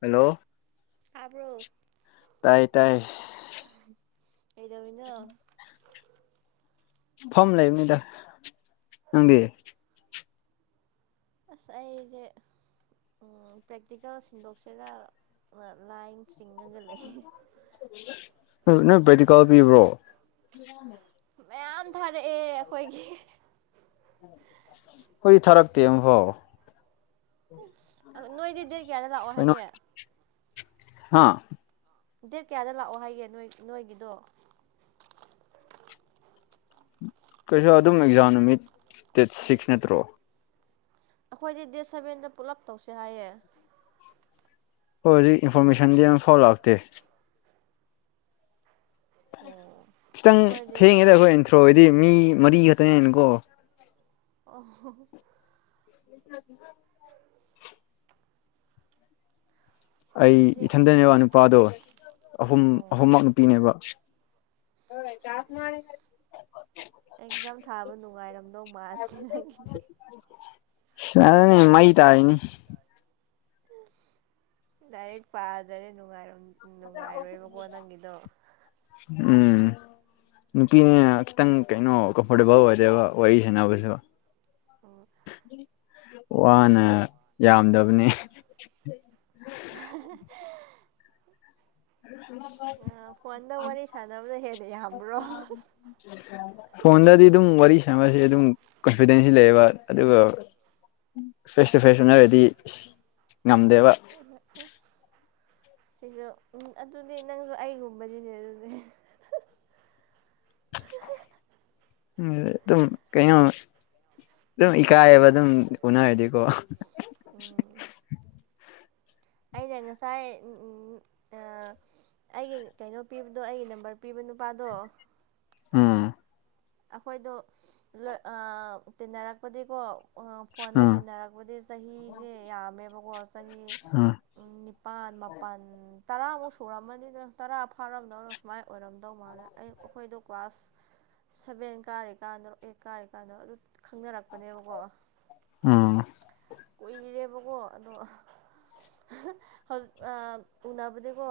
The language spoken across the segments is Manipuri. ꯍꯜꯂꯣ ꯇꯥꯕ꯭ꯔꯣ ꯇꯥꯏ ꯇꯥꯏ ꯀꯩꯗꯋꯅ ꯐꯝ ꯂꯩꯕꯅꯤꯗ ꯅꯪꯗꯤ ꯑꯥꯁ ꯑꯩꯖꯤ ꯄ꯭ꯔꯦꯛꯇꯤꯀꯦꯜ ꯁꯤꯟꯗꯣꯛꯁꯤꯔꯥ ꯂꯥꯏꯟꯁꯥ ꯅꯪ ꯕꯦꯇꯤꯀꯥ ꯄꯤꯕ꯭ꯔꯣ ꯃ ꯑꯟ ꯊꯥꯔ ꯍꯣꯏ ꯊꯥꯔꯛꯇꯦ ꯑꯃꯨꯐꯥꯎ ꯅꯣꯏꯗꯤ ꯗꯦꯠ ꯀꯌꯥꯗ ꯂꯥꯛꯑꯣ ꯍꯥꯏꯒꯦ ꯍꯥꯥ ꯗꯦꯠ ꯀꯌꯥꯗ ꯂꯥꯛꯑꯣ ꯍꯥꯏꯒꯦ ꯅꯣꯏ ꯅꯣꯏꯒꯤꯗꯣ ꯀꯩꯁꯨ ꯑꯗꯨꯝ ꯑꯦꯛꯖꯥꯝ ꯅꯨꯃꯤꯠ ꯗꯦꯠ ꯁꯤꯛꯁ ꯅꯠꯇ꯭ꯔꯣ ꯑꯩꯈꯣꯏꯗꯤ ꯗꯦꯠ ꯁꯚꯦꯟꯗ ꯄꯨꯂꯞ ꯇꯧꯁꯦ ꯍꯥꯏꯌꯦ ꯍꯣꯏ ꯍꯧꯖꯤꯛ ꯏꯟꯐꯣꯔꯃꯦꯁꯟꯗꯤ ꯑꯃ ꯐꯥꯎ ꯂꯥꯛꯇꯦ ꯈꯤꯇꯪ ꯑꯩꯈꯣꯏꯗꯤ ꯊꯦꯡꯉꯦꯗ ꯑꯩꯈꯣꯏ ꯑꯦꯟꯊ꯭ꯔꯣ ꯍꯥꯏꯗꯤ ꯃꯤ ꯃꯔꯤ ꯈꯛꯇꯅꯦꯅꯀꯣ ꯑ [inaudible] ꯑꯩ ꯑꯩꯈꯣꯏꯗꯤ ꯏꯊꯟꯗꯅꯦꯕ ꯅꯨꯄꯥꯗꯣ ꯑꯍꯨꯝ ꯑꯍꯨꯝꯃꯛ ꯅꯨꯄꯤꯅꯦꯕ ꯍꯣꯏ ꯆꯥꯁ ꯃꯥꯔꯦ ꯑꯦꯛꯖꯥꯝ ꯊꯥꯕ ꯅꯨꯡꯉꯥꯏꯔꯝꯗꯧ ꯃꯥꯜꯗꯦ ꯅꯪꯒꯤꯗꯤ ꯁꯔꯦ ꯅ ꯃꯩ ꯇꯥꯏꯅꯤ ꯗꯔ ꯄꯥꯖꯔꯦ ꯅꯅꯨꯡ ꯑꯔꯝ ꯎꯝ ꯅꯨꯄꯤꯅꯦ ꯈꯤꯇꯪ ꯀꯩꯅꯣ ꯀꯝꯐꯣꯔꯇꯦꯕꯜ ꯑꯣꯏꯗꯦꯕ ꯑꯣꯏꯏꯁꯅꯁꯨ ꯋꯥꯅꯦ ꯌꯥꯝꯗꯕꯅꯦ ꯊꯃ ꯋꯥꯟ ꯋꯥ ꯋꯥꯔꯤ ꯁꯗꯅꯕꯗ ꯍꯦꯗꯤ ꯌꯥꯝ ꯐꯣꯟꯣꯟꯗꯗꯤ ꯑꯗꯨꯝ ꯋꯥꯔꯤ ꯁꯃꯁ ꯑꯗꯨꯝ ꯀꯟꯐꯤꯗꯦꯟꯁ ꯁꯤ ꯂꯩꯌꯦꯕ ꯑꯗꯨꯒ ꯐꯦꯁ ꯇꯨ ꯐꯦꯁ ꯎꯟꯅꯔꯗꯤ ꯑꯣꯩꯅ ꯑꯁ ꯁꯤꯁꯨ ꯎ ꯑꯗꯨꯗꯤ ꯅꯪꯁꯨ ꯑꯩꯒꯨꯝꯕꯗꯤꯅꯦ ꯑꯗꯨꯗꯤ [inaudible] ꯎꯝ ꯑꯗꯨꯝ ꯀꯩꯅꯣ ꯑꯗꯨꯝ ꯏꯀꯥꯏꯕ ꯑꯗꯨꯝ ꯎꯅꯔꯗꯤꯀꯣ ꯎꯝ [unintelligible] ꯑꯩꯅ ꯉꯁꯥꯏ ꯑꯩꯒꯤ ꯀꯩꯅꯣ ꯄꯤꯕꯗꯣ ꯑꯩꯒꯤ ꯅꯝꯕꯔ ꯄꯤꯕ ꯅꯨꯄꯥꯗꯣ ꯑꯝ ꯑꯩꯈꯣꯏꯗꯣ ꯇꯤꯟꯅꯔꯛꯄꯗꯤꯀꯣ ꯐꯣꯟꯗ ꯎꯝ ꯇꯤꯟꯅꯔꯛꯄꯗꯤ ꯆꯍꯤꯁꯦ ꯌꯥꯝꯃꯦꯕꯀꯣ ꯆꯍꯤ ꯎꯝ ꯅꯤꯄꯥꯜ ꯃꯥꯄꯜ ꯇꯔꯥꯃꯨꯛ ꯁꯨꯔꯝꯃꯅꯤꯗ ꯇꯔꯥ ꯐꯥꯔꯝꯗꯧꯅ ꯁꯨꯃꯥꯏꯅ ꯑꯣꯏꯔꯝꯗꯧ ꯃꯥꯜꯂꯦ ꯑꯩ ꯑꯩꯈꯣꯏꯗꯣ ꯀ꯭ꯂꯥꯁ ꯁꯚꯦꯟ ꯀꯥꯔꯤꯀꯥꯟꯗꯣ ꯑꯩꯠ ꯀꯥꯔꯤꯀꯥꯟꯗꯣ ꯑꯗꯨ ꯈꯪꯅꯔꯛꯄꯅꯦꯕꯀꯣ ꯎꯝ ꯀꯨꯏꯔꯦꯕꯀꯣ ꯑꯗꯣ ꯍꯧꯖꯤꯛ ꯎꯅꯕꯗꯤꯀꯣ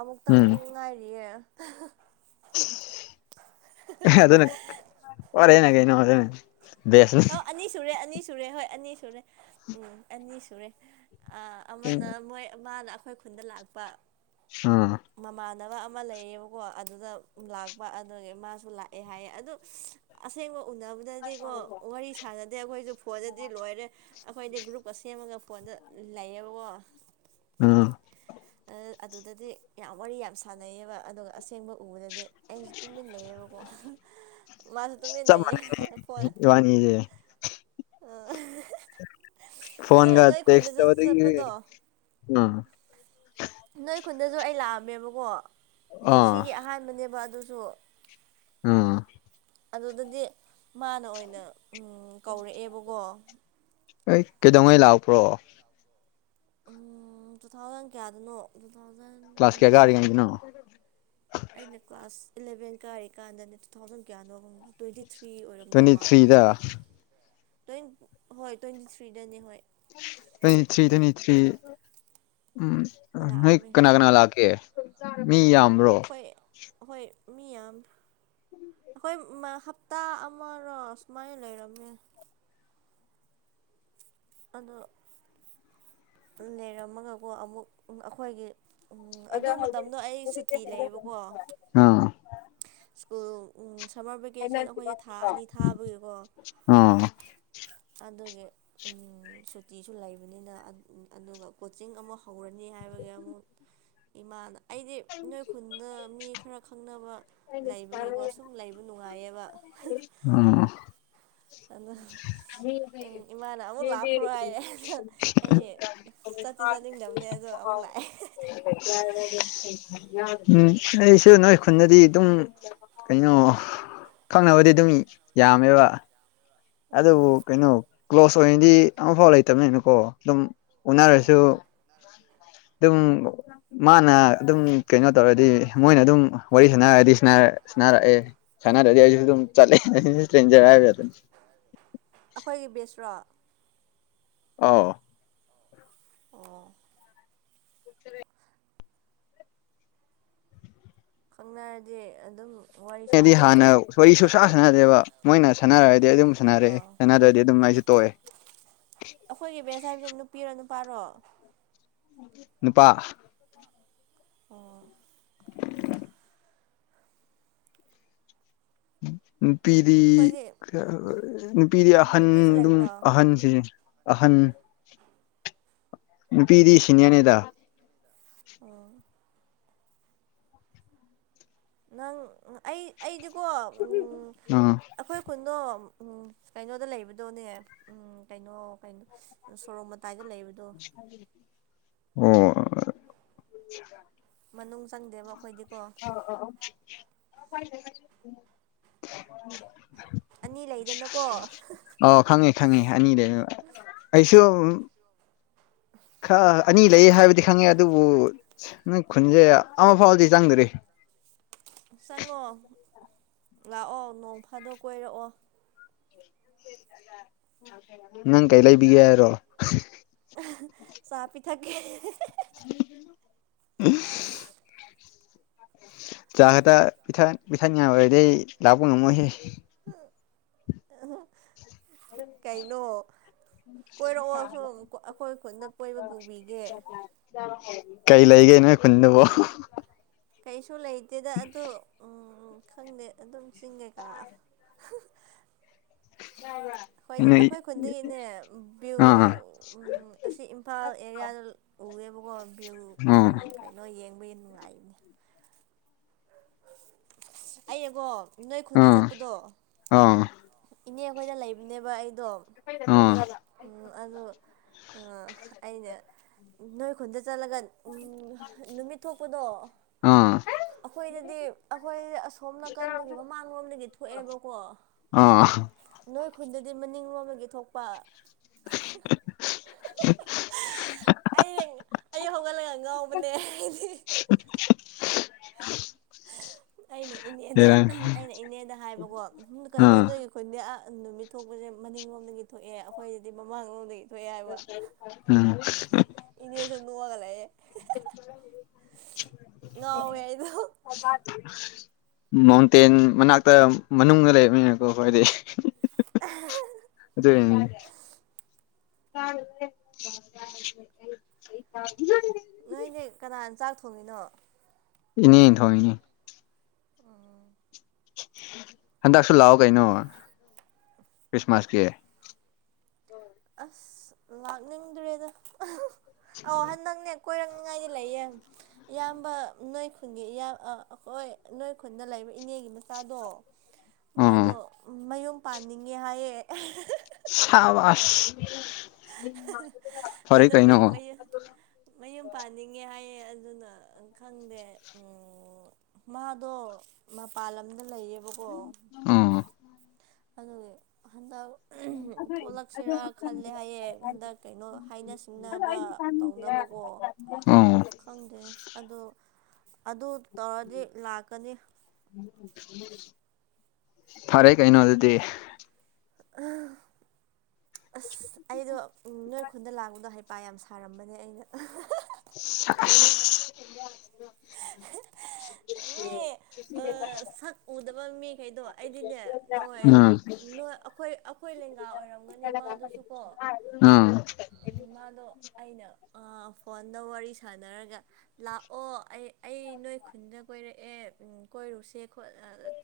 ꯑꯃꯨꯛꯇꯪ ꯉꯥꯏꯔꯤꯌꯦ ꯍꯥ ꯑꯗꯨꯅ [unintelligible] ꯀꯩꯩꯅ ꯍꯦꯅꯦ ꯑ ꯑꯅꯤ ꯁꯨꯔꯦ ꯑꯅꯤ ꯁꯨꯔꯦ ꯍꯣꯏ ꯑꯅꯤ ꯁꯨꯔꯦ ꯎꯝ ꯑꯅꯤ ꯁꯨꯔꯦ ꯑ ꯑꯃꯅ ꯃꯣꯏ ꯃꯥꯅ ꯑꯩꯈꯣꯏ ꯈꯨꯟꯗ ꯂꯥꯛꯄ ꯑꯝ ꯥꯟ ꯑꯃ ꯂꯩꯌꯦꯕꯀꯣ ꯑꯗꯨꯗ ꯂꯥꯛꯄ ꯑꯗꯨꯗꯒꯤ ꯃꯥꯁꯨ ꯂꯥꯛꯑꯦ ꯍꯥꯏꯌꯦ ꯑꯗꯨ ꯑꯁꯦꯡꯕ ꯎꯅꯕꯗꯗꯤꯀꯣ ꯋꯥꯔꯤ ꯁꯥꯟꯅꯗꯦ ꯑꯩꯈꯣꯏꯁꯨ ꯐꯣꯟꯗꯗꯤ ꯂꯣꯏꯔꯦ ꯑꯩꯈꯣꯏꯗꯤ ꯒ꯭ꯔꯨꯞꯀ ꯁꯦꯝ ꯒ ꯐꯣꯟꯗ ꯂꯩꯌꯦꯕꯀꯣ ꯎꯝ ꯑꯗꯨꯗꯗꯤ ꯌꯥꯝ ꯋꯥꯔꯤ ꯌꯥꯝ ꯁꯥꯟꯅꯩꯌꯦꯕ ꯑꯗꯨꯒ ꯑꯁꯦꯡꯕ ꯎꯕꯗꯗꯤ ꯑꯩꯁꯨ ꯇꯨꯃꯤꯟꯅ ꯂꯩꯌꯦꯕꯀꯣ ꯃꯥꯁꯨ ꯇꯨꯃꯤꯟꯅ ꯆꯞ ꯂꯩꯌꯦ ꯃꯥꯟꯅꯩ ꯐꯣꯟꯅ ꯏꯕꯥꯅꯤꯁꯦ ꯑ ꯐꯣꯟꯒ ꯇꯦꯛꯁ ꯑꯩ ꯈꯨꯟꯗꯁꯨ ꯑꯩ ꯂꯥꯛꯑꯝꯃꯦꯕꯀꯣ ꯑꯥ ꯄꯨꯟꯁꯤꯒꯤ ꯑꯍꯥꯟꯕꯅꯦꯕ ꯑꯗꯨꯁꯨl ꯑ ꯑꯗꯨꯗꯗꯤ ꯃꯥꯅ ꯑꯣꯏꯅ ꯀꯧꯔꯛꯑꯦꯕꯀꯣ ꯑꯩ ꯀꯩꯗꯧꯉꯩ ꯂꯥꯛꯄ꯭ꯔꯣ ꯎꯝ ꯇꯨ ꯊꯥꯎꯖꯟ ꯀꯌꯥꯗꯅꯣ ꯇꯨ ꯊꯥꯎꯖꯟ ꯀ꯭ꯂꯥꯁ ꯇ꯭ꯋꯦꯟꯇꯤ ꯀꯌꯥ ꯀꯥꯔꯤꯉꯩꯗꯅꯣ ꯐꯥꯏꯚ ꯑꯩꯅ ꯀ꯭ꯂꯥꯁ ꯏꯂꯚꯦꯟ ꯀꯥꯔꯤꯀꯥꯟꯗꯅꯦ ꯇꯨ ꯊꯥꯎꯖꯟ ꯀꯌꯥꯅꯣꯔꯝꯒꯦ ꯇ꯭ꯋꯦꯟꯇꯤ ꯊ꯭ꯔꯤꯗ ꯇ꯭ꯋꯦꯟ ꯍꯣꯏ ꯇ꯭ꯋꯦꯟꯇꯤ ꯊ꯭ꯔꯤꯗꯅꯦ ꯍꯣꯏ ꯇ꯭ꯋꯦꯟꯇꯤ ꯊ꯭ꯔꯤ ꯇ꯭ꯋꯦꯟꯇꯤ ꯊ꯭ꯔꯤ ꯎꯝ ꯅꯣꯏ ꯂꯥꯛꯑꯝꯃꯦ ꯀꯅꯥ ꯀꯅꯥ ꯂꯥꯛꯀꯦ ꯃꯤ ꯌꯥꯝꯕ꯭ꯔꯣ ꯃꯤꯌꯥꯥꯝꯃꯦ ꯑꯩꯈꯣꯏ ꯍꯞꯇꯥ ꯑꯃꯔꯣ ꯁꯨꯃꯥꯏꯅ ꯂꯩꯔꯝꯃꯦ ꯑꯗꯣ ꯂꯩꯔꯝꯃꯒꯀꯣ ꯑꯃꯨꯛ ꯑꯩꯈꯣꯏꯒꯤ ꯑꯗꯣ ꯑꯗꯨ ꯍꯧꯖꯤꯛ ꯃꯇꯝꯗꯣ ꯑꯩ ꯍꯧꯖꯤꯛ ꯁꯦ ꯁꯨꯇꯤ ꯂꯩꯌꯦꯕꯀꯣ ꯑꯣ ꯎꯝ ꯁꯝꯃꯔ ꯚꯦꯀꯦꯁꯟ ꯑꯩꯈꯣꯏꯁꯦ ꯊꯥ ꯑꯅꯤ ꯊꯥꯕꯒꯤꯀꯣ ꯑꯥ ꯑꯗꯨꯒꯤ ꯁꯨꯇꯤꯁꯨ ꯂꯩꯕꯅꯤꯅ ꯑꯗꯨꯒ ꯀꯣꯆꯤꯡ ꯑꯃ ꯍꯧꯔꯅꯤ ꯍꯥꯏꯕꯒꯤ ꯑꯃꯨꯛ ꯏꯃꯥꯗ ꯑꯩꯗꯤ ꯅꯣꯏ ꯈꯨꯟꯗ ꯃꯤ ꯈꯔ ꯈꯪꯅꯕ ꯂꯩꯕꯒꯤꯀꯣ ꯁꯨꯝ ꯂꯩꯕ ꯅꯨꯡꯉꯥꯏꯌꯦꯕ ꯑꯥ ꯑꯗ [inaudible] ꯎꯝ ꯑꯗꯣ ꯑꯩꯗꯤ ꯆꯠꯇꯤ ꯆꯠꯅꯤꯡꯗꯕꯅꯦ ꯑꯗꯣ ꯑꯃꯨꯛ ꯂꯥꯛꯑꯦ ꯑꯩꯁꯨ ꯅꯣꯏ ꯈꯨꯟꯅꯗꯗꯤ ꯑꯗꯨꯝ ꯀꯩꯅꯣ ꯈꯪꯅꯕꯗꯤ ꯑꯗꯨꯝ ꯌꯥꯝꯃꯦꯕ ꯑꯗꯨꯕꯨ ꯎꯝ ꯀꯩꯅꯣ ꯀ꯭ꯂꯣꯁ ꯑꯣꯏꯅꯗꯤ ꯑꯃꯐꯥꯎ ꯂꯩꯇꯕꯅꯤꯅꯀꯣ ꯑꯗꯨꯝ ꯎꯅꯔꯁꯨ ꯑꯗꯨꯝ ꯃꯥꯅ ꯑꯗꯨꯝ ꯀꯩꯅꯣ ꯇꯧꯔꯗꯤ ꯃꯣꯏꯅ ꯑꯗꯨꯝ ꯋꯥꯔꯤ ꯁꯥꯟꯅꯔꯗꯤ ꯁꯥꯟꯅꯔꯛꯑꯦ ꯁꯅꯥ ꯔꯗꯤ ꯑꯩꯁꯨ ꯑꯗꯨꯨꯝ ꯆꯠꯂꯦ ꯏꯁꯇ꯭ꯔꯦꯟꯖꯔ ꯑꯩꯈꯣꯏꯒꯤ ꯕꯦꯁ꯭ꯔꯣ ꯑꯧ ꯑꯣ ꯈꯪꯅꯔꯗꯤ ꯑꯗꯨꯝ ꯋꯥꯔꯤ ꯑꯩꯗꯤ ꯁꯥꯟꯅꯕ ꯍꯥꯟꯅ ꯋꯥꯔꯤ ꯁꯨꯡꯁꯥ ꯌꯥꯏꯅꯦ ꯁꯥꯟꯅꯗꯦꯕ ꯃꯣꯏꯅ ꯁꯥꯟꯅꯔꯒꯗꯤ ꯑꯗꯨꯝ ꯁꯥꯟꯅꯔꯛꯑꯦ ꯑꯥ ꯁꯥꯟꯅꯗ꯭ꯔꯗꯤ ꯑꯗꯨꯝ ꯑꯩꯁꯨ ꯇꯣꯛꯑꯦ ꯑꯩꯈꯣꯏꯒꯤ ꯕꯦꯁ ꯍꯥꯏꯕꯁꯤ ꯅꯨꯄꯤꯔꯣ ꯅꯨꯄꯥꯔꯣ ꯅꯨꯄꯥ ꯑꯣ [inaudible] ꯅꯨꯄꯤꯗꯤ ꯑꯩꯈꯣꯏꯗꯤ ꯅꯨꯄꯤꯗꯤ ꯑꯍꯟ ꯅꯨꯄꯤꯁꯨ ꯑꯗꯨꯝ ꯂꯩꯕ꯭ꯔꯣ ꯑꯍꯟꯁꯤꯁꯦ ꯑꯍꯟ ꯅꯨꯄꯤꯗꯤ ꯁꯤꯅꯤꯌꯔꯅꯦꯗ ꯑꯣ ꯅꯪ ꯑꯩ ꯑꯩꯗꯤꯀꯣ ꯑꯥ ꯑꯩꯈꯣꯏ ꯈꯨꯟꯗꯣ ꯎ ꯎꯝ ꯀꯩꯅꯣꯗ ꯂꯩꯕꯗꯣꯅꯦ ꯎꯝ ꯀꯩꯅꯣ ꯀꯩꯅꯣ ꯁꯣꯔꯣꯛ ꯄꯥꯏꯒꯠꯂꯕꯗꯣ ꯑꯣ ꯑ ꯃꯅꯨꯡ ꯆꯪꯗꯦꯕ ꯑꯩꯈꯣꯏꯗꯤꯀꯣ ꯑ ꯎ ꯑꯅꯤ ꯂꯩꯗꯅꯀꯣ ꯑꯣ ꯈꯪꯉꯤ ꯈꯪꯉꯤ ꯑꯅꯤꯗ ꯑꯩꯁꯨ ꯈ ꯑꯅꯤ ꯂꯩ ꯍꯥꯏꯕꯗꯤ ꯈꯪꯉꯦ ꯑꯗꯨꯕꯨ ꯅꯪ ꯈꯨꯟꯁꯦ ꯑꯃ ꯐꯥꯎꯕꯗꯤ ꯆꯪꯗ꯭ꯔꯤ [unintelligible] ꯆꯪꯉꯣ ꯂꯥꯛꯑꯣ ꯅꯣꯡ ꯐꯥꯗꯣꯛ ꯀꯣꯏꯔꯛꯑꯣ ꯅꯪ ꯀꯩ ꯂꯩꯕꯤꯒꯦ ꯍꯥꯏꯔꯣ ꯊꯀꯦ ꯎ ꯆ ꯍꯦꯗꯅꯤꯌꯥꯗꯩ ꯂꯅꯥꯕꯣꯅꯝꯃꯣꯏꯍꯦ ꯀꯩꯅꯣ ꯀꯣꯏꯔꯛꯑꯣ ꯁꯨꯝ ꯑꯩꯈꯣꯏ ꯈꯨꯟꯗ ꯀꯣꯏꯕ ꯄꯨꯕꯤꯒꯦ [unintelligible] ꯀꯩ ꯂꯩꯒꯦ ꯅꯣꯏ ꯈꯨꯟꯗꯨꯕꯣ ꯀꯩꯁꯨ ꯂꯩꯇꯦꯗ ꯑꯗꯨ ꯎꯝ ꯈꯪꯗꯦ ꯑꯗꯨꯝ ꯆꯤꯡꯒꯦꯀꯥ ꯍꯣꯏꯗꯤ ꯅꯣꯏ ꯑꯩꯈꯣꯏ ꯈꯨꯟꯗꯒꯤꯅꯦ ꯕꯤ꯭ꯌꯨ ꯑꯥ ꯑꯁꯤ ꯏꯝꯐꯥꯜ ꯑꯦꯔꯤꯌꯥꯗ ꯎꯑꯦꯕ ꯑꯣ ꯚꯌꯨ ꯑꯥ ꯀꯩꯅꯣ ꯌꯦꯡꯕꯒꯤ ꯅꯨꯡꯉꯥꯏꯅꯦ ꯑꯩꯕꯣ ꯅꯣꯏ ꯈꯨꯟꯗ ꯑꯥ ꯆꯠꯄꯗꯣ ꯑꯥ ꯏꯅꯦ ꯑꯩꯈꯣꯏꯗ ꯂꯩꯕꯅꯦꯕ ꯑꯩ ꯑꯗꯣꯝ ꯑꯥ ꯑꯣ ꯑꯩꯅ ꯅꯣꯏ ꯈꯨꯟꯗ ꯆꯠꯂꯒ ꯎꯝ ꯅꯨꯃꯤꯠ ꯊꯣꯛꯄꯗꯣ ꯑꯥ ꯑꯩꯈꯣꯏꯗꯗꯤ ꯑꯩꯈꯣꯏꯗꯤ ꯑꯁꯣꯝ ꯅꯥꯀꯟꯗꯒꯤ ꯃꯃꯥꯡꯂꯣꯝꯗꯒꯤ ꯊꯣꯛꯑꯦꯕꯀꯣ ꯑ ꯑꯩꯈꯣꯏ ꯈꯨꯟꯗꯗꯤ ꯃꯅꯤꯡ ꯂꯣꯝꯃꯒꯤ ꯊꯣꯛꯄ ꯑꯩ ꯑꯩ ꯍꯧꯒꯠꯂꯒ ꯉꯥꯎꯕꯅꯦ ꯑꯩꯗꯤ ꯑꯩꯅ ꯏꯅꯦꯗ ꯕꯦꯔꯥꯅꯤ ꯑꯩꯅ ꯏꯅꯦꯗ ꯍꯥꯏꯕꯀꯣ ꯀꯩꯅꯣ ꯑꯥ ꯅꯣꯏꯒꯤ ꯈꯨꯟꯗꯤ ꯅꯨꯃꯤꯠ ꯊꯣꯛꯄꯁꯦ ꯃꯅꯤꯡꯂꯣꯝꯗꯒꯤ ꯊꯣꯛꯑꯦ ꯑꯩꯈꯣꯏꯁꯤꯗꯤ ꯃꯃꯥꯡꯂꯣꯝꯗꯒꯤ ꯊꯣꯛ ꯊꯣꯛꯑꯦ ꯍꯥꯏꯕ ꯎꯝ ꯏꯅꯦꯁꯨ ꯅꯣꯛꯑꯒ ꯂꯩꯌꯦꯦ ꯅꯋꯗ ꯃꯥꯎꯟꯇꯦꯟ ꯃꯅꯥꯛꯇ ꯃꯅꯨꯡꯗ ꯂꯩꯕꯅꯤꯅꯀꯣ ꯍꯥꯏꯣꯏꯗꯤ ꯑꯗꯨ ꯀ ꯅꯣꯏꯅꯦ ꯀꯅꯥꯅ ꯆꯥꯛ ꯊꯣꯡꯉꯤꯅꯣ ꯏꯅꯤ ꯊꯅꯤ ꯎꯝ ꯍꯟꯗꯛꯁꯨ ꯂꯥꯛꯑꯣ ꯀꯩꯅꯣ ꯈ꯭ꯔꯤꯁꯃꯥꯁꯀꯤ ꯑꯁ ꯂꯥꯛꯅꯤꯡꯗ꯭ꯔꯦꯗ ꯑꯧ ꯍꯍꯟ ꯅꯪꯅꯦ ꯀꯣꯏꯔꯛꯅꯤꯉꯥꯏꯗꯤ ꯂꯩꯌꯦꯡ ꯏꯌꯥꯝꯕ ꯅꯣꯏ ꯈꯨꯟꯒꯤ ꯏꯌꯥꯝ ꯑꯩꯈꯣꯏ ꯅꯣꯏ ꯈꯨꯟꯗ ꯂꯩꯕ ꯏꯅꯦꯒꯤ ꯃꯆꯥꯗꯣ ꯑꯥ ꯃꯥꯗꯣ ꯃꯌꯨꯝ ꯄꯥꯟꯅꯤꯡꯉꯦ ꯍꯥꯏꯌꯦꯦ ꯁꯕ ꯐꯔ ꯀꯩꯅ ꯑꯗꯨꯒꯤ ꯍ ꯃꯌꯨꯝ ꯃꯌꯨꯝ ꯄꯥꯟꯅꯤꯡꯉꯦ ꯍꯥꯏꯌꯦ ꯑꯗꯨꯅ ꯈꯪꯗꯦ ꯃꯥꯗꯣ ꯃꯄꯥꯟ ꯂꯝꯗ ꯂꯩꯌꯦꯕꯀꯣ ꯑꯗꯨꯗꯤ ꯍꯟꯗꯛ ꯊꯣꯛꯂꯛꯁꯤꯔꯥ ꯈꯜꯂꯦ ꯍꯥꯏꯌꯦꯡ ꯍꯟꯗꯛ ꯀꯩꯅꯣ ꯍꯥꯏꯅ ꯁꯤꯡꯅꯕ ꯇꯧꯅꯕ ꯎꯝ ꯈꯪꯗꯦ ꯑꯗꯨ ꯑꯗꯨ ꯇꯧꯔꯗꯤ ꯂꯥꯛꯀꯅꯤ ꯐꯔꯦ ꯀꯩꯅꯣ ꯑꯗꯨꯗꯤ ꯑꯁ ꯑꯩꯗꯣ ꯅꯣꯏ ꯑꯩꯣꯟꯗ ꯂꯥꯡꯕꯗꯣ ꯍꯩꯄꯥ ꯌꯥꯝ ꯁꯥꯔꯝꯕꯅꯦ ꯑꯩꯅ ꯃꯤ [unintelligible] ꯁꯛ ꯎꯗꯕ ꯃꯤꯈꯩꯗꯣ ꯑꯩꯗꯤꯅꯦ ꯑꯩꯈꯣꯏ ꯎꯝ ꯑꯩꯈꯣꯏ ꯑꯩꯈꯣꯏ ꯂꯤꯡꯒꯥ ꯑꯣꯏꯔꯝꯒꯅꯤ ꯃꯥꯗꯨꯁꯨ ꯀꯣ ꯎꯝ ꯃꯥꯗꯣ ꯑꯩꯅ ꯐꯣꯟꯗ ꯋꯥꯔꯤ ꯁꯥꯟꯅꯔꯒ ꯂꯥꯛꯑꯣ ꯑꯩ ꯑꯩ ꯅꯣꯏ ꯈꯨꯟꯗ ꯀꯣꯏꯔꯦ ꯀꯣꯏꯔꯨꯁꯦ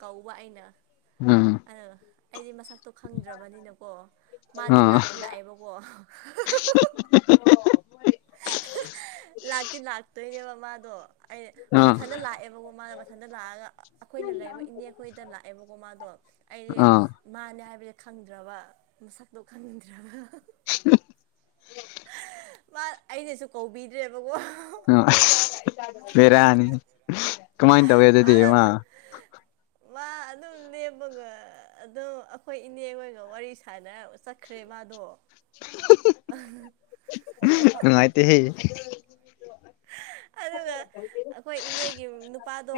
ꯀꯧꯕ ꯑꯩꯅ ꯎꯝ ꯎꯝ ꯑ ꯑꯩꯗꯤ ꯃꯁꯛ ꯇꯣ ꯈꯪꯗ꯭ꯔꯕꯅꯤꯅꯀꯣ ꯃꯥꯗꯤ ꯑꯥ ꯂꯥꯛꯇꯤ ꯂꯥꯛꯑꯦꯕꯀꯣ ꯂꯥꯛꯇꯤ ꯂꯥꯛꯇꯣꯏꯅꯦꯕ ꯃꯥꯗꯣ ꯑꯩ ꯑꯥ ꯃꯊꯟꯇ ꯂꯥꯛꯑꯦꯕꯀꯣ ꯃꯥꯗꯣ ꯃꯊꯟꯇ ꯂꯥꯛꯑꯒ ꯑꯩꯈꯣꯏꯅ ꯂꯩꯔꯤꯕ ꯏꯅꯦꯈꯣꯏꯗ ꯂꯥꯛꯑꯦꯕꯀꯣ ꯃꯥꯗꯣ ꯑꯩꯗꯤ ꯑꯥ ꯃꯥꯅꯦ ꯍꯥꯏꯕꯁ ꯈꯪꯗ꯭ꯔꯕ ꯃꯁꯛꯇꯣ ꯈꯪꯗ꯭ꯔꯕ [inaudible] ꯃꯥ ꯑꯩꯅꯁꯨ ꯀꯧꯕꯤꯗ꯭ꯔꯦꯕꯀꯣ ꯑ ꯑꯁ ꯕꯦꯔꯥꯅꯤ ꯀꯃꯥꯏꯅ ꯇꯧꯋꯦ ꯃꯥꯅ ꯑꯗꯨꯗꯤꯃ ꯑꯗꯨꯝ ꯃꯥ [inaudible] ꯑꯗꯨꯝ ꯂꯦꯞꯄꯒ ꯑꯗꯨꯝ ꯑꯩꯈꯣꯏ ꯏꯅꯦ ꯍꯣꯏꯒ ꯋꯥꯔꯤ ꯁꯅꯔ ꯆꯠꯈ꯭ꯔꯦ ꯃꯥꯗꯣ ꯅꯨꯡꯥꯏꯇ ꯍꯦ [inaudible] ꯑꯗꯨꯒ ꯑꯩꯈꯣꯏ ꯏꯅꯦꯒꯤ ꯅꯨꯄꯥꯗꯣ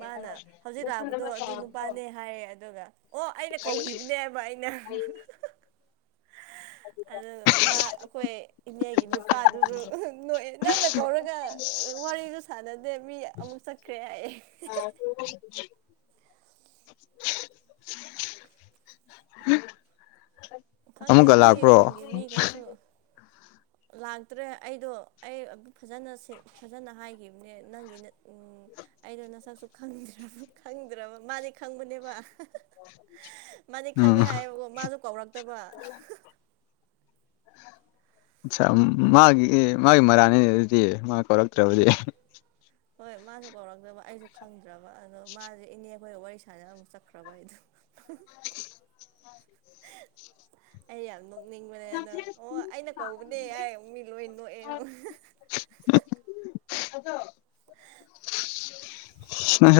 ꯃꯥꯅ ꯍꯧꯖꯤꯛ ꯂꯥꯛꯄꯗꯣ ꯑꯗꯨ ꯅꯨꯄꯥꯅꯦ ꯍꯥꯏꯌꯦꯦ ꯑꯗꯨꯒ ꯑꯣ ꯑꯩꯅ ꯀꯧꯈꯤꯕꯅꯦꯕ ꯑꯩꯅ ꯑꯗꯨ ꯃꯥ ꯑꯩꯈꯣꯏ ꯏꯅꯦꯒꯤ ꯅꯨꯄꯥꯗꯨꯁꯨ ꯅꯣꯏ ꯅꯪꯅ ꯀꯧꯔꯒ ꯋꯥꯔꯤꯒ ꯁꯥꯟꯅꯗꯦ ꯃꯤ ꯑꯃꯨꯛ ꯆꯠꯈ꯭ꯔꯦ ꯑꯩ ꯈꯪꯗꯦ ꯑꯃꯨꯛꯀ ꯅꯣꯏꯒꯤ ꯂꯥꯛꯄ꯭ꯔꯣ ꯈꯨꯟꯒꯤ ꯃꯤꯈꯩꯁꯨ ꯂꯥꯛꯇ꯭ꯔꯦ ꯑꯩꯗꯣ ꯑꯩ ꯐꯖꯅ ꯐꯖꯅ ꯍꯥꯏꯈꯤꯕꯅꯦ ꯅꯪꯒꯤ ꯎꯝ ꯑꯩꯗꯣ ꯅꯁꯛꯁꯨ ꯈꯪꯗ ꯈꯪꯗ꯭ꯔꯕ ꯃꯥꯅꯤ ꯈꯪꯕꯅꯦꯕ ꯃꯥꯗꯤ ꯎꯝ ꯈꯪꯉꯦ ꯍꯥꯏꯕꯀꯣ ꯃꯥꯁꯨ ꯀꯧꯔꯛꯇꯕ ꯃꯥꯒꯤ ꯑꯗꯣ ꯃꯥꯒꯤ ꯃꯔꯥꯅꯤ ꯑꯗꯨꯗꯤ ꯃꯥ ꯀꯧꯔꯛꯇ꯭ꯔꯕꯗꯤ ꯍꯣꯏ ꯃꯥꯁꯨ ꯀꯧꯔꯛꯇꯕ ꯑꯩꯁꯨ ꯈꯪꯗ꯭ꯔꯕ ꯑꯗꯣ ꯃꯥꯁꯦ ꯏꯅꯦ ꯑꯩꯈꯣꯏ ꯋꯥꯔꯤ ꯁꯥꯅ ꯑꯃꯨꯛ ꯆꯠꯈ꯭ꯔꯕ ꯍꯥꯏ ꯑꯗꯨ ꯑꯣ ꯅꯣꯛꯅꯤꯡꯕꯅꯦ ꯑꯗ ꯑꯣ ꯑꯩꯅ ꯀꯧꯕꯅꯦ ꯌꯥꯔ ꯃꯤ ꯂꯣꯏ ꯅꯣꯛꯑꯦ ꯗ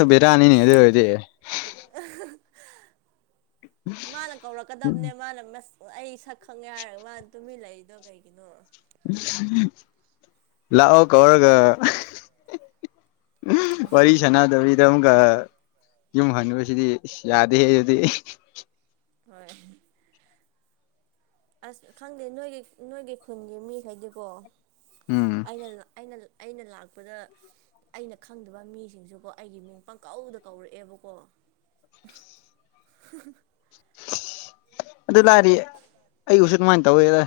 ꯕꯤꯔꯅꯤꯅꯤ ꯑꯁ ꯑꯗꯨꯗ ꯏꯦ ꯃꯥꯅ ꯀꯧꯔꯛꯀꯗꯕꯅꯦ ꯃꯥꯅꯁ ꯑꯩ ꯁꯛ ꯈꯪꯦ ꯍꯥꯏꯔꯒ ꯃꯥ ꯇꯨꯃꯤ ꯂꯩꯛꯏꯗꯣ ꯀꯩꯒꯤꯅꯣ ꯂꯥꯛꯑꯣ ꯀꯧꯔꯒ ꯎ ꯋꯥꯔꯤꯔꯤ ꯆꯅꯥꯗꯧꯔꯤ ꯁꯤꯗ ꯑꯃꯨꯛꯀ ꯌꯨꯝ ꯍꯨꯕꯁꯤꯗꯤ ꯌꯥꯗꯦ ꯑꯗꯨꯗꯤ ꯍꯣꯏ ꯑꯁ ꯈꯪꯗꯦ ꯅꯣꯏꯒꯤ ꯅꯣꯏꯒꯤ ꯈꯨꯟꯒꯤ ꯃꯤꯈꯩꯗꯤꯀꯣ ꯎꯝ ꯑꯩꯅ ꯑꯩꯅ ꯑꯩꯅ ꯂꯥꯛꯄꯗ ꯑꯩꯅ ꯈꯪꯗꯕ ꯃꯤꯁꯤꯡꯁꯨꯀꯣ ꯑꯩꯒꯤ ꯃꯤꯡ ꯄꯪꯀꯧꯗ ꯀꯧꯔꯛꯑꯦꯕꯀꯣ [inaudible] [inaudible] ꯑꯗꯨ ꯂꯥꯛꯔꯤꯌꯦ ꯑꯩꯕꯨꯁꯨ ꯑꯗꯨꯃꯥꯏꯅ ꯇꯧꯋꯦꯗ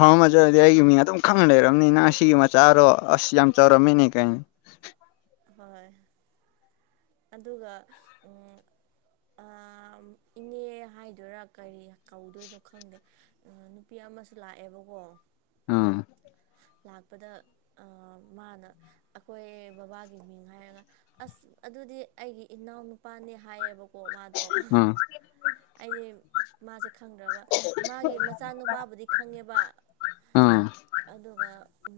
ꯍꯥꯎ ꯃꯖꯥꯗꯗꯤ ꯑꯁ ꯍꯥꯏꯏ ꯃꯤ ꯑ ꯈꯪ ꯂꯩꯔꯣ ꯑꯅꯤ ꯁꯤ ꯃ ꯆꯥꯔꯣ ꯑꯁꯤ ꯌꯥꯝ ꯆꯔꯣ ꯃꯅꯦ ꯀꯥꯏ ꯍꯣꯏ ꯑꯗꯨꯒ ꯏꯅꯦ ꯍꯥꯏꯗꯣꯏꯔꯥ ꯀꯔꯤ ꯀꯧꯗꯣꯏꯅꯣ ꯈꯪꯗꯦ ꯅꯨꯄꯤ ꯑꯃꯁꯨ ꯂꯥꯛꯑꯦꯕꯀꯣ ꯑꯥ ꯂꯥꯛꯄꯗ ꯃꯥꯅ ꯑꯩꯈꯣꯏ ꯕꯕꯥꯒꯤ ꯃꯤꯡ ꯍꯥꯏꯔꯒ ꯑꯁ ꯑꯗꯨ ꯑꯗꯨꯗꯤ ꯑꯩꯒꯤ ꯏꯅꯥꯎ ꯅꯨꯄꯥꯅꯦ ꯍꯥꯏꯌꯦꯕꯀꯣ ꯃꯥꯗꯣ ꯑꯥ ꯑꯩꯗꯤ ꯃꯥꯁꯦ ꯈꯪꯗ꯭ꯔꯕ ꯃꯥꯒꯤ ꯃꯆꯥꯅꯨꯄꯥꯕꯨꯗꯤ ꯈꯪꯉꯦꯕ ꯑꯥ ꯑꯗꯨꯒ